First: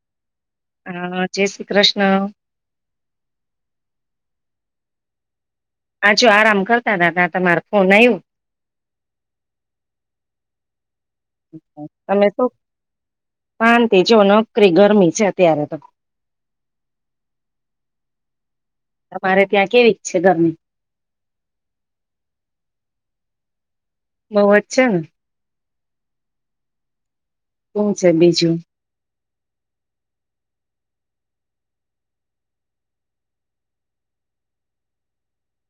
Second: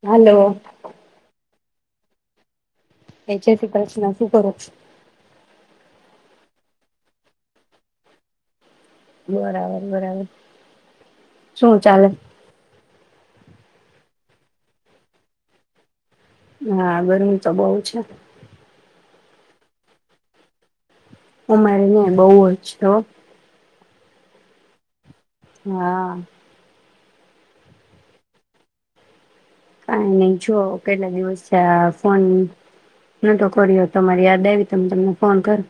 Hello. હા જય શ ક્રષ્ણ. એ જે સી ક્રષ્ન, શું કરો છો? આ જો આરામ કરતા તા, ત્યાં તમાર ફોન આય્વુ. બરાબર, બરાબર. શું ચાલે? તમે કો શાંતિ, જો નકરી ગરમી છે અત્યારે તો. હા, ગરમી તો બઉ છે. તમારે ત્યાં કેવીક છે ગરમી? અમારે ન્યાં બઉ જ છે હો. બઉ જ છે ને? હા. શું છે બીજું? કાંઈ નહી જુઓ કેટલા દિવસ થ્યા આ ફોન નતો કર્યો, તમારી યાદ આય્વી તો મેં તમને ફોન કર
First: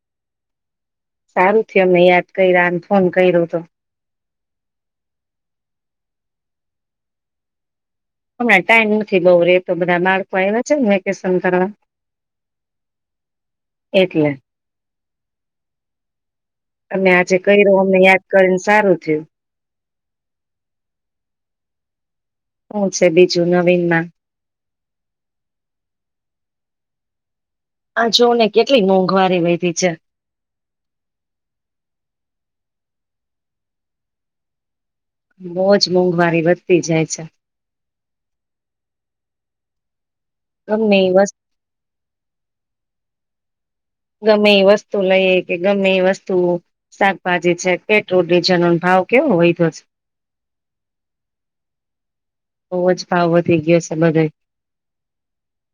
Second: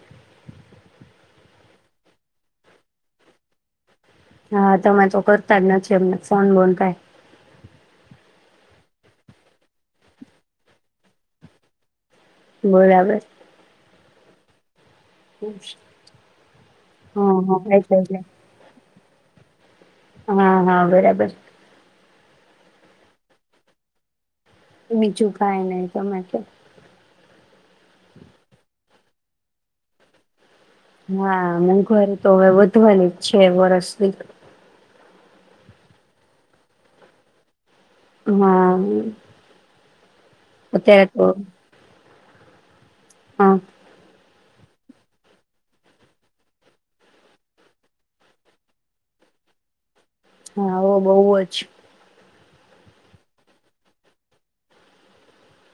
સારું છે, અમને યાદ કયરા ને ફોન કયરો તો. હા, તમે તો કરતા જ નથી અમને ફોન બોન કાંઈ. હમણા ટાઈમ નથી બઉ રેતો, બધા બાળકો આયવા છે ને વેકેશન કરવા. બરાબર. એટલે. અને આજે હા હા કઈરો એટલે અમને યાદ કરીને સારું. જે હાં હાં, બરાબર છે. હું છે બીજું નવીનમાં? બીજું કાંય નઈ તમે ક્યો. આ જોને કેટલી મોંઘવારી વયધી છે. હા મોંઘવારી તો હવે વધવાની જ છે વરષથી. બહુજ મોંઘવારી વધતી જાય છે. હા. ગમે અત્યારે એ તો હા. ગમે એ વસ્તુ લઈ એ કે ગમે એ વસ્તુ, શાકભાજી છે, પેટ્રોલ, ડીઝલ નો ભાવ કેવો વયધો છે. હા હો બવ જ. બવ જ ભાવ વધી ગયો છે બધે.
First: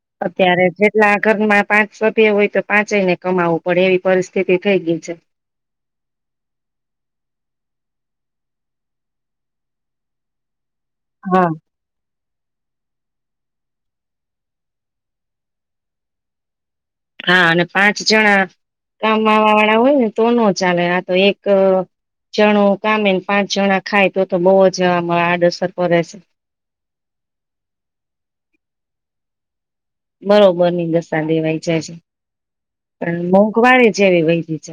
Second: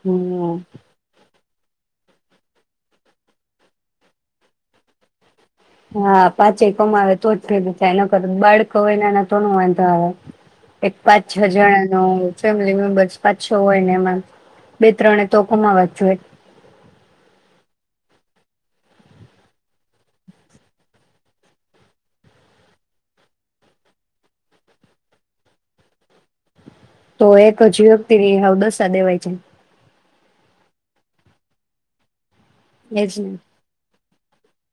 હમ અત્યારે જેટલા આ ઘરમા પાંચ સભ્ય હોય તો પાંચ જઈને કમાવવું પડે એવી પરિસ્થિતિ થઈ ગઈ છે. હા પાચે કમાવે તો જ ફયદો થાય એ નકર બાળકો હોયને એના તો ન વાંધો આવે. એક પાંચ છ હા. જણા નો ફેમિલી મેમ્બર્સ પાંચ છો હોય ને એમાં બે ત્રણે તો કુમાવા જ જોએ. હા અને પાંચ જણા કામવા વાળા હોય ને તો ન ચાલે આ તો એક જણું કામે પાંચ જણા ખાય તો તો બહુ જ આમ આડઅસર પરે છે. તો એક જ વ્યક્તિની હવ દશા દેવાય છે. બરોબરની દશા દેવાય જાય છે. એજ પણ ને મોંઘવારી જ એવી ભઈ. [unintelligible] છે?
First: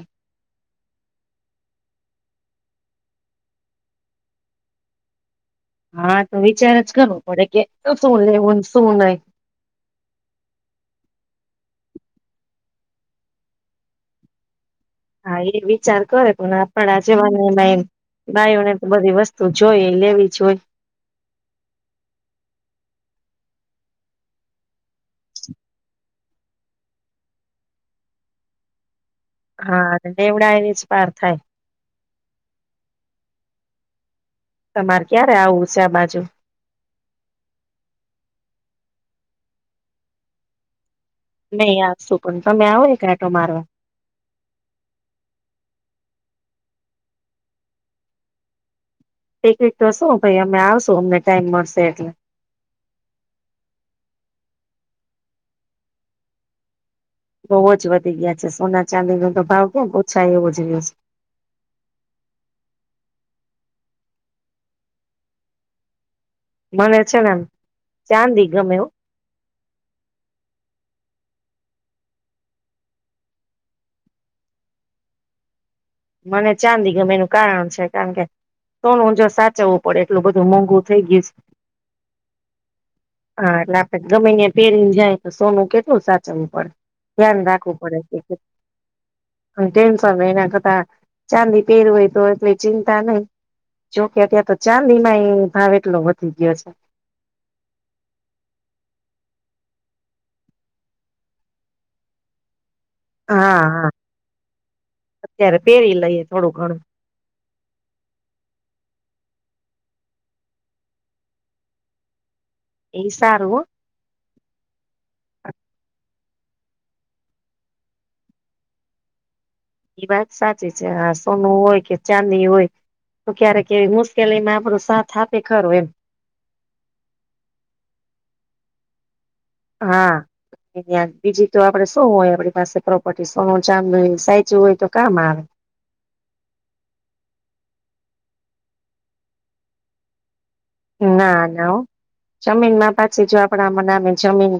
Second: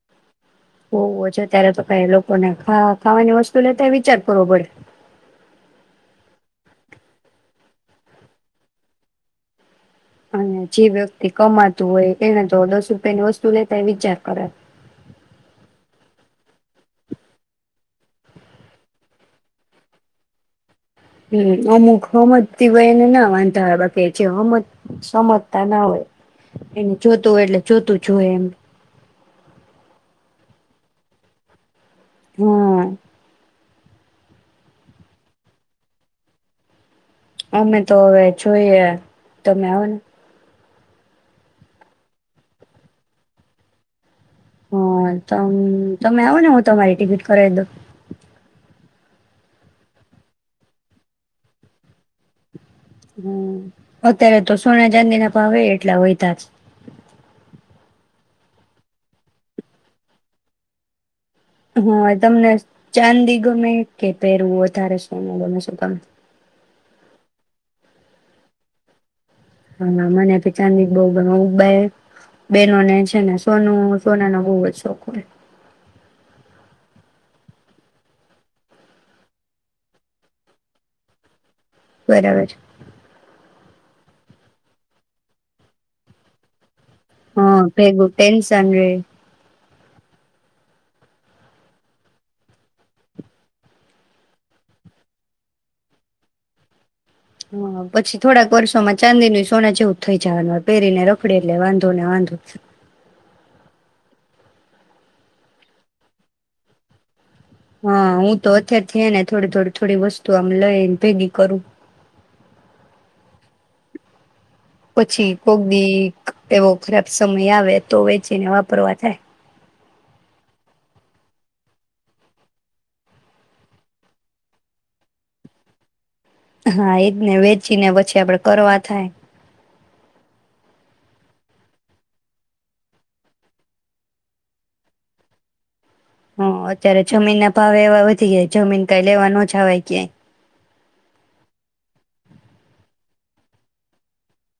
હોવો છે ત્યારે તો કઈ લોકોને ખા ખાવાની વસ્તુ લેતાય વિચાર કરવો પડે. હા તો વિચાર જ કરવો પડે કે શું લેવું શું નહી. અને જે વ્યક્તિ કમાતું હોય એને તો દસ રૂપિયાની વસ્તુ લેતા વિચાર કરે. હા એ વિચાર કરે પણ આપણા જવાની, ભાઈઓને તો બધી વસ્તુ જોઈ લેવી જો હોઈ. હમ અમુક હમજતીય એને ના વાંધા હોય બાકી જેમ સમજતા ના હોય, એને જોતું હોય એટલે જોતું જ હોય એમ. હા દેવડા એને જ પાર થાય. હમ. તમારે ક્યારે આવું છે આ બાજુ. અમે તો હવે જોઈએ તમે આવ ને. નહી આાર શું પણ તમે આવો એક રાટો મારવા. હા ત તમે આવો ને હું તમારી ટિકિટ કરાવ દઉ. એક વક તો શું ભાઈ અમે આવશું અમને ટાઈમ મળશે એટલે. હમ અત્યારે તો સોના ચાંદી ના પણાવે એટલા વધ્યા જ. બહુ જ વધી ગયા છે સોના ચાંદી ન તો ભાવ કેમ ઓછા એવો જ રહ્યો છે. હા તમને ચાંદી ગમે કે પહેરવું વધારે સુંનું ગમે છે તમે? મને છેને, એમ ચાંદી ગમેવ. હા મને ભી ચાંદી બહ બે, બેહેનોને છે ને સોનું સોના નો બહવ જ શોખ હોય. મને ચાંદી ગમે એનું કારણ છે કારણ કે સોનું જો સાચવવું પડે એટલું બધું મોંઘું થઈ ગયું છે. બરાબર. હા એટલે આપડણે ગમે યા પહેરીને જાય તો સોનું કેટલું સાચવું પડે. ધ્યાન હા બેગું ટેન્શન રેય. અન ટેન્શન એના કરતાં ચાંદી પહેર હોય તો એટલી ચિંતા નહી, જોકે તો ચાંદી માં એ ભાવ એટલો વધી ગયો છે. હ પછી થોડાક વર્ષોમાં ચાંદી ન સોના જેવું થઈ જવાનું પહેરીને રખડી એટલે વાંધો ને વાંધો. હા હા, અત્યારે પેરી લઈએ થોડું ઘણું. હા હું તો અત્યારે થઈ ને થોડી થોડી થોડી વસ્તુ આમ લઈને ભેગી કરું. એ સારું. પછી કોકી એવો ખરાબ સમય આવે તો વેચીને વાપરવા થાય. એ વાત સાચી છે હા સોનું હોય કે ચાંદની હોય તો ક્યારેક કેવી મુશ્કેલીમાં આપણો સાથ આપે ખરું એમ. હા એજ ને વેચી ને પછી આપડે કરવા થાય. હા બીજી તો આપડે શું હોય આપણી પાસે પ્રોપર્ટી સોનું જામનું સાચું હોય તો કામ આવે. હ અત્યારે જમીન ના ભાવ એવા વધી જયા જમીન કઈ લેવા ન જવાય ક્યાંય. ના નવ જમીનમાં પાછી જો આપણા મનાની જમીન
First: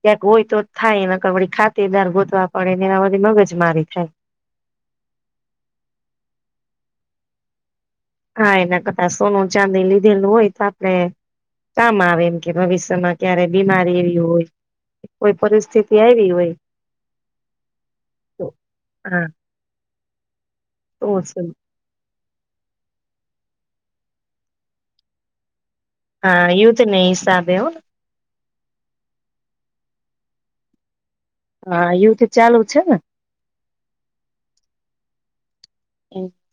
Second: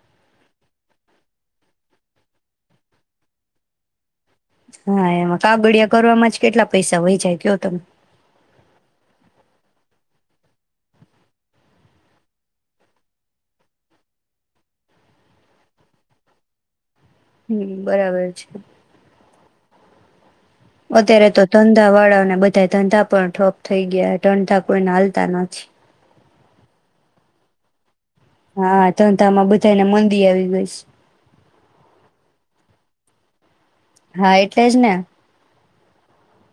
ક્યાક હોય તો થાય, નકળ ખાતેદાર ગોતવા પડે ને એ બધી મગજ મારી થાય. હા એમાં કાગડિયા કરવામાં જ કેટલા પૈસા વહી જાય કયો તમે? હા એના કરતા સોનું ચાંદી લીધેલું હોય તો આપડે કામ આવે એમ કે ભવિષ્યમાં ક્યારે બીમારી એવી હોય, કોઈ પરિસ્થિતિ આવી હોય. હમ્મ બરાબર છે. તો હા અત્યારે તો ધંધા વાળા ને બધા ધંધા પણ ઠપ થઈ ગયા ઠંડા કોઈના હાલતા નથી. હા એઇ તો નહી સાભયું. હા ધંધામાં બધાયને મંદી આવી ગઈ સ. હા યું તો ચાલુ છે ને હા એટલે જ ને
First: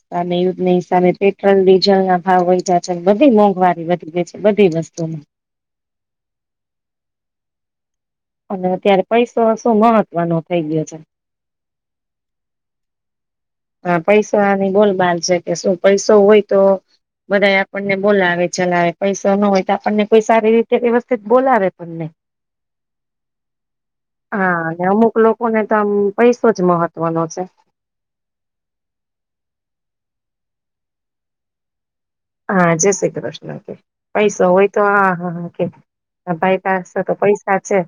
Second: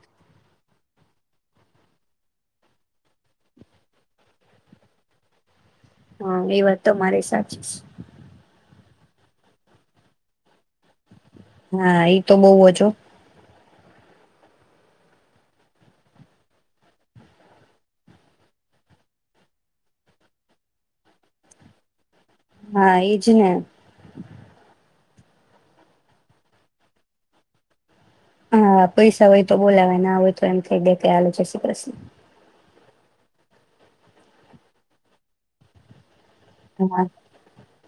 સામે યુદ્ધની સામે પેટ્રોલ ડીઝલ ના ભાવ વધ જ્યા છે, બધી મોંઘવારી વધી જઈ છે બધી વસ્તુમાં હા એ વાત તમારે સાચી છે. અત્યારે પૈસો શું મહત્વનો થઇ ગયો છે. હા એઈ તો બવ જ હ. હા પૈસા આની બોલબાલ છે કે શું, પૈસો હોય તો બધા આપણને બોલાવે ચલાવે પૈસો ન હોય તો આપણને કોઈ સારી રીતે વ્યવસ્થિત બોલાવે પણ નય. હા એજ ને. હા અને અમુક લોકોને તો આમ પૈસો જ મહત્વનો છે. હા પૈસા હોય તો બોલાવાય ના હોય તો એમ થય ગઈ કે હાલો જે શ્રી કૃષ્ણ. હા જ શ્રી કૃષ્ણ કે પૈસો હોય તો, હા હા હા કે આ ભાઈ પાસે હા તો પૈસા છે.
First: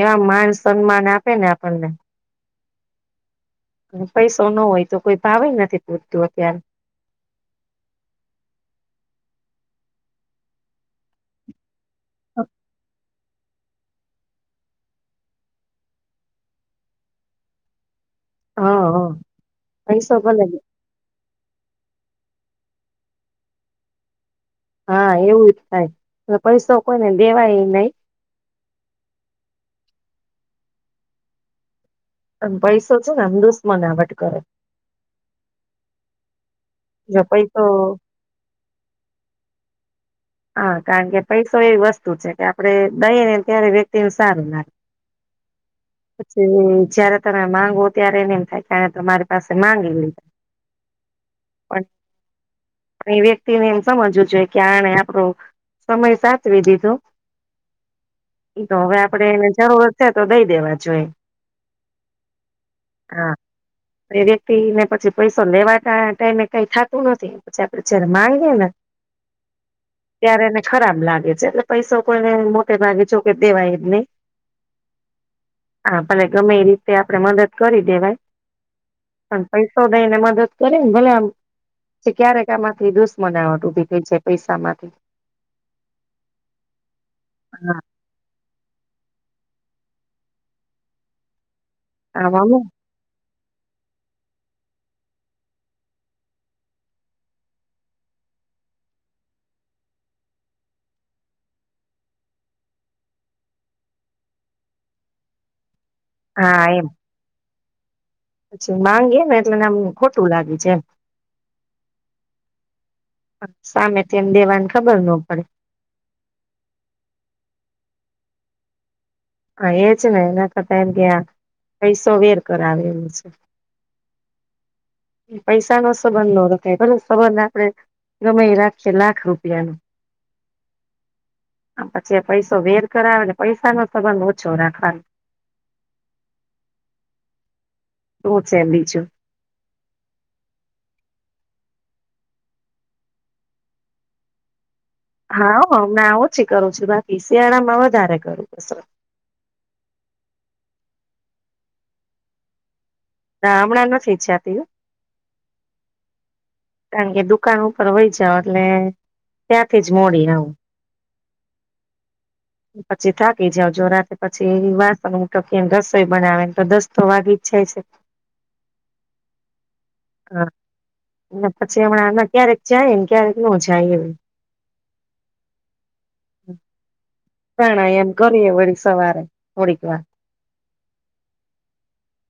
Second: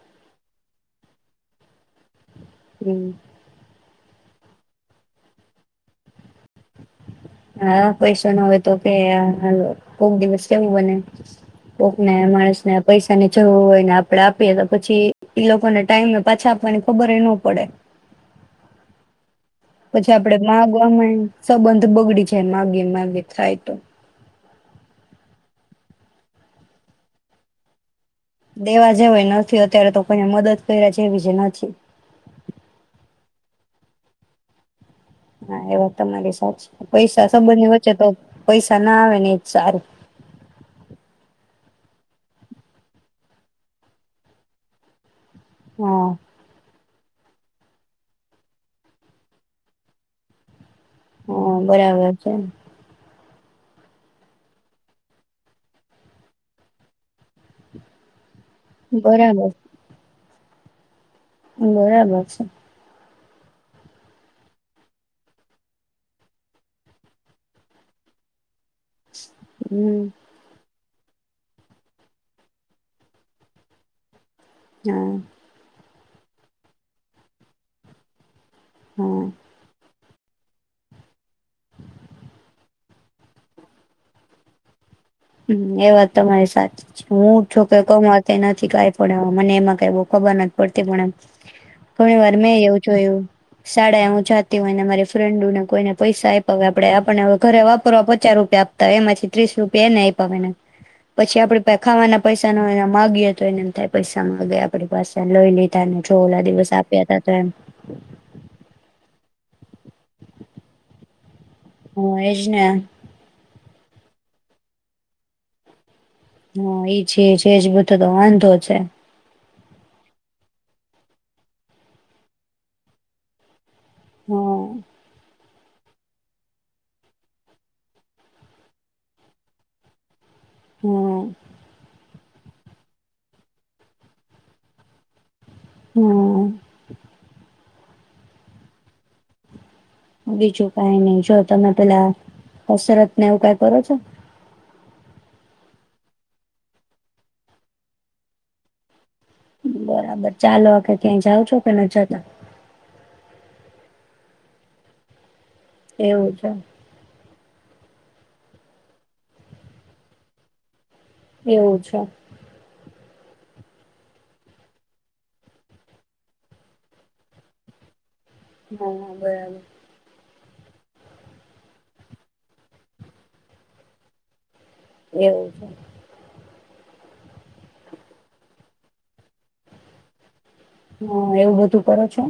એવા માન સન્માન આપે ને આપણને. હમ્મ. પૈસો ન હોય તો કોઈ ભાવે નથી પૂછતું અત્યારે. હા પૈસો ન હવે તો કે આ કોક દિવસ એવું બને કોકને માણસને પૈસા અને જોવુ હોયને આપડે આપીએ તો પછી ઈ લોકોને ટાઈમે પાછા આપવાની ખબર યે ન પડે. હા હા. પછી પૈસો આપડે ભલે માગવા મા સંબંધ બગડી જાય માંગી-માંગી થાય તો. હા એવું જ થાય તો, પૈસો કોઈને દેવાય હી નય. દેવા જેવુય નથી અત્યારે તો કોઈને મદદ કર્યા જેવી જ નથી. અને પૈસો છ ને આમ દુશ્મના વટ કરે. હા એ વાત તમારી સાચી. જો પૈસા પૈસો સંબંધની વચ્ચે તો પૈસા ના આવે ને એજ સારું. હા કારણ કે પૈસો એવી વસ્તુ છે, કે આપણે દઈ ને ત્યારે વ્યક્તિને સારું લાગે. હા પછી જ્યારે તમે માંગો ત્યારે એને એમ થાય તાં તમારી પાસે માંગી લ્યે હં, બરાબર છે. તેને એમ સમજવું જોઈએ કે આણે આપ પ્ણો સમય સાચવી દીધો. તો અવે આપડે એને બરાબર જરૂરત છે જ. તો દઈ દેવા જોએ. બરાબર છે. હા, એ વ્યક્તિને પછી પૈસો લેવાા ટાણે ટાઈમે કંઈ થાતું નથી, પછી આપડે જારે માંગીએે ને હમ ત્યારે એને ખરાબ લાગે છે એટલે પૈસો કોઈને મોટે ભાગે જો કે દેવાય જ નઈ. [inaudible] હા ભલે ગમે એ રુપિયા આપડે મદદ કરી દેવાય. હા પણ પૈસો ને એને મદદ કરી ને ભલે આમ પછી ક્યારેક આમાંથી દુશ્મનાવટ ઉભી થઈ છે. પૈસા માંથી હં એ વાત તમારી સાચી છે, હું છું કે હા કમાવતી નથ થી કાંઈ પણ એવુ મને એમાં કાંઈ બો ખબર નથ પડતી પણ એમ ઘણી આમ વાર મેં અમે એવુ જોયુ શાળા હું જાતી હોય ને મારી ફ્રેન્ડુને કોઈને પૈસા આપપાવે આપડે આપણને હવે ઘરે વાપરવા પચા રૂપિયા આપતા એમાંથી ત્રીસ રૂપિયા એને આપ તમ એને પછી આપડે ખાવાના પૈસા ન માગીએ તો એનેમ થાય પૈસા માંગે આપડી પાસે લઈ લે તમ ચોલા હા દિવસે એમ આપ્યા તા તો એમ પછી માંગીએ ને એટલે નામ ખોટું લાગી જાય. હ એજ ને સામે તેમ દેવાની ખબર નો પડે. હા એ છે છે જ બધો તો વાંધો છે. હા એજ ને એના કરતા એમ કે પૈસો વેર કરાવેલું છે. હા. પૈસા નો સંબંધ ન રખાય [unintelligible] પલો સંબંધ આપડે રમાઈ રાખીએ લાખ રૂપિયા ન હા. જે પૈસો વેર કરાવે ને પૈસા ન સર પણ બવ છોરા ખાય. હમ્મ. બવજ સેમલી છે. બીજું કઈ નહી જો તમે પેલા કસરતને એવું કઈ કરો છો? હા હમના ઓછી કરું છું, બાકી શિયાળા માં વધારે કરું કસરત. બરાબર ચાલો ખ ક્યાંય જાવ છો કે ન જતા? આ હમણાં નથી ઈછાતી હો. એવું છે. કારણ કે દુકાન ઉપર વહી જાઓ એટલે ત્યાંથી જ મોડી આવું. એવું છે. પછી થાકી જાવ જો રાતે પછી એવી વાસણ ઉમટો કેમ રસોઈ બનાવેને તો દસ્તો વાગી જ જાય છે. હા બરાબર. હા પછી હમણાં આમાં ક્યારેક જાય ને ક્યારેક ન જાય એવી. એવું છે. હ. પ્રાણાયામ એમ કરીએ વળી સવારે થોડીક વાર. હા એવું બધું કરે છો.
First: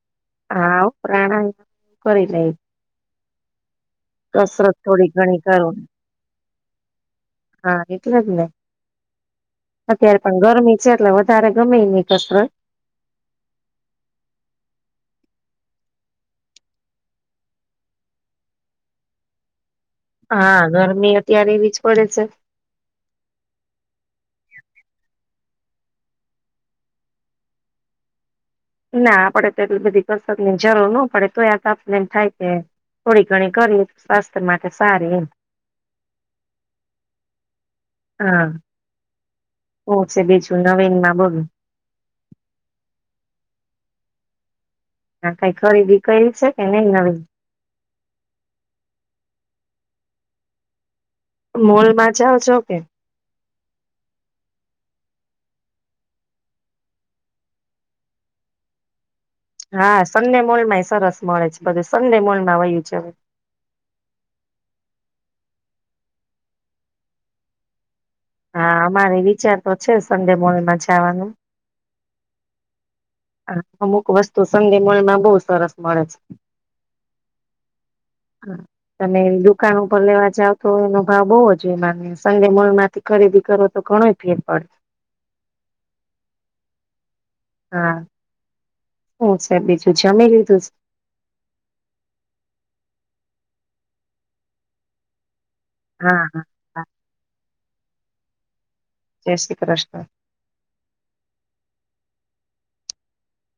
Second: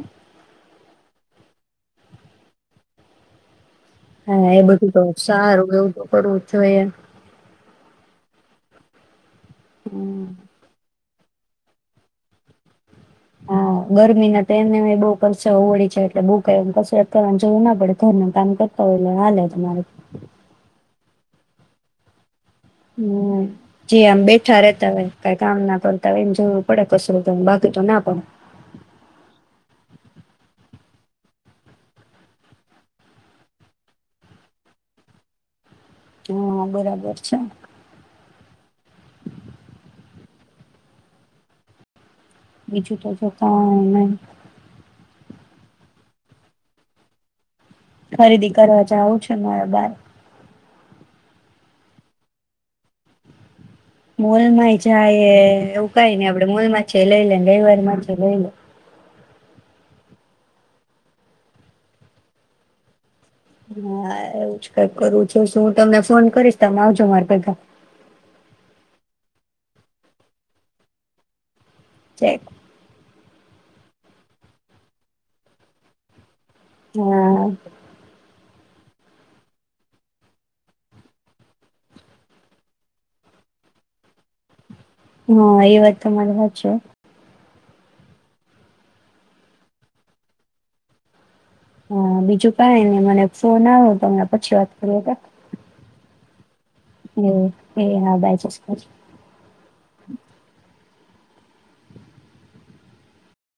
હા પ્રાણાયામું કરી લે. હા એ બધું તો ઘણી સારું કરું એવું તો કરવું. જોએ. હા એટલે જ ને. અત્યારે હમ. પણ ગરમી છે એટલે તારે ગમે નહીં કસરત. હા ગરમી ના તેમ મને બહુ પરસેવો વળડી છે એટલે બુ ક કસરત કરવાનું જોવું ના પડે ઘરનું કામ કરતા હોય એટલે હાલે તમારે. હા ગરમી અત્યારે એવી જ પડે છે. હમ જે આમ બેઠા રેતા હોય કઈ કામ ના કરતા હોય એમ જોવું પડે કશું બાકી તો ના પાડે. ના આપડે તો એટલી બધી કસરત ની જરૂર ન પડે તો આ તો આપને એમ થાય કે થોડી ઘણી કરીએ સ્વાસ્થ્ય માટે સારી એમ. હા બરાબર છે. હા. હું છે બીજું નવીન માં બોલો? બીજું તો જોતાને. હ કઈ ખરીદી કરી છે કે નહી નવી. ખરીદી કરવા જાવું છે મારા બાર. મોલમાં જાઓ છો કે? મોલમાંય જાય એવું કાય નહી આપડે મોલમાં છે લઈ લે ને ગઈ વારમાં છે લઈ લે. હા સન્ડે મોલમાં એ સરસ મળે છે બધું સન્ડે મોલ માં વયું છે હવે. હા એવું જ કઈ કરું જો હું તમને ફોન કરીશ તમે આવજો મારે પેગા. હા અમારે વિચાર તો છે સંડે મોર્નમાં જવાનું. જેક હ અમુક વસ્તુ સંંગમમાં બહુ સરસ મળે છે. હમ. હ તમે દુકાન ઉપર લેવા જાવ તો એનો ભાવ બહુ જ હોય માને સન્ડે મોલ માંથી ખરીદી કરો તો ઘણો ફેર પડે. હા એ વાત તો માનું જ છું. હા. હું સાહેબ બીજું જમી લીધું છે? હા બીજું કઈ ને મને ફોન આવ્યો તો પછી વાત કરી. હા હા. હ હ હા બાય. શ્રી કૃષ્ણ જય શ્રી કૃષ્ણ.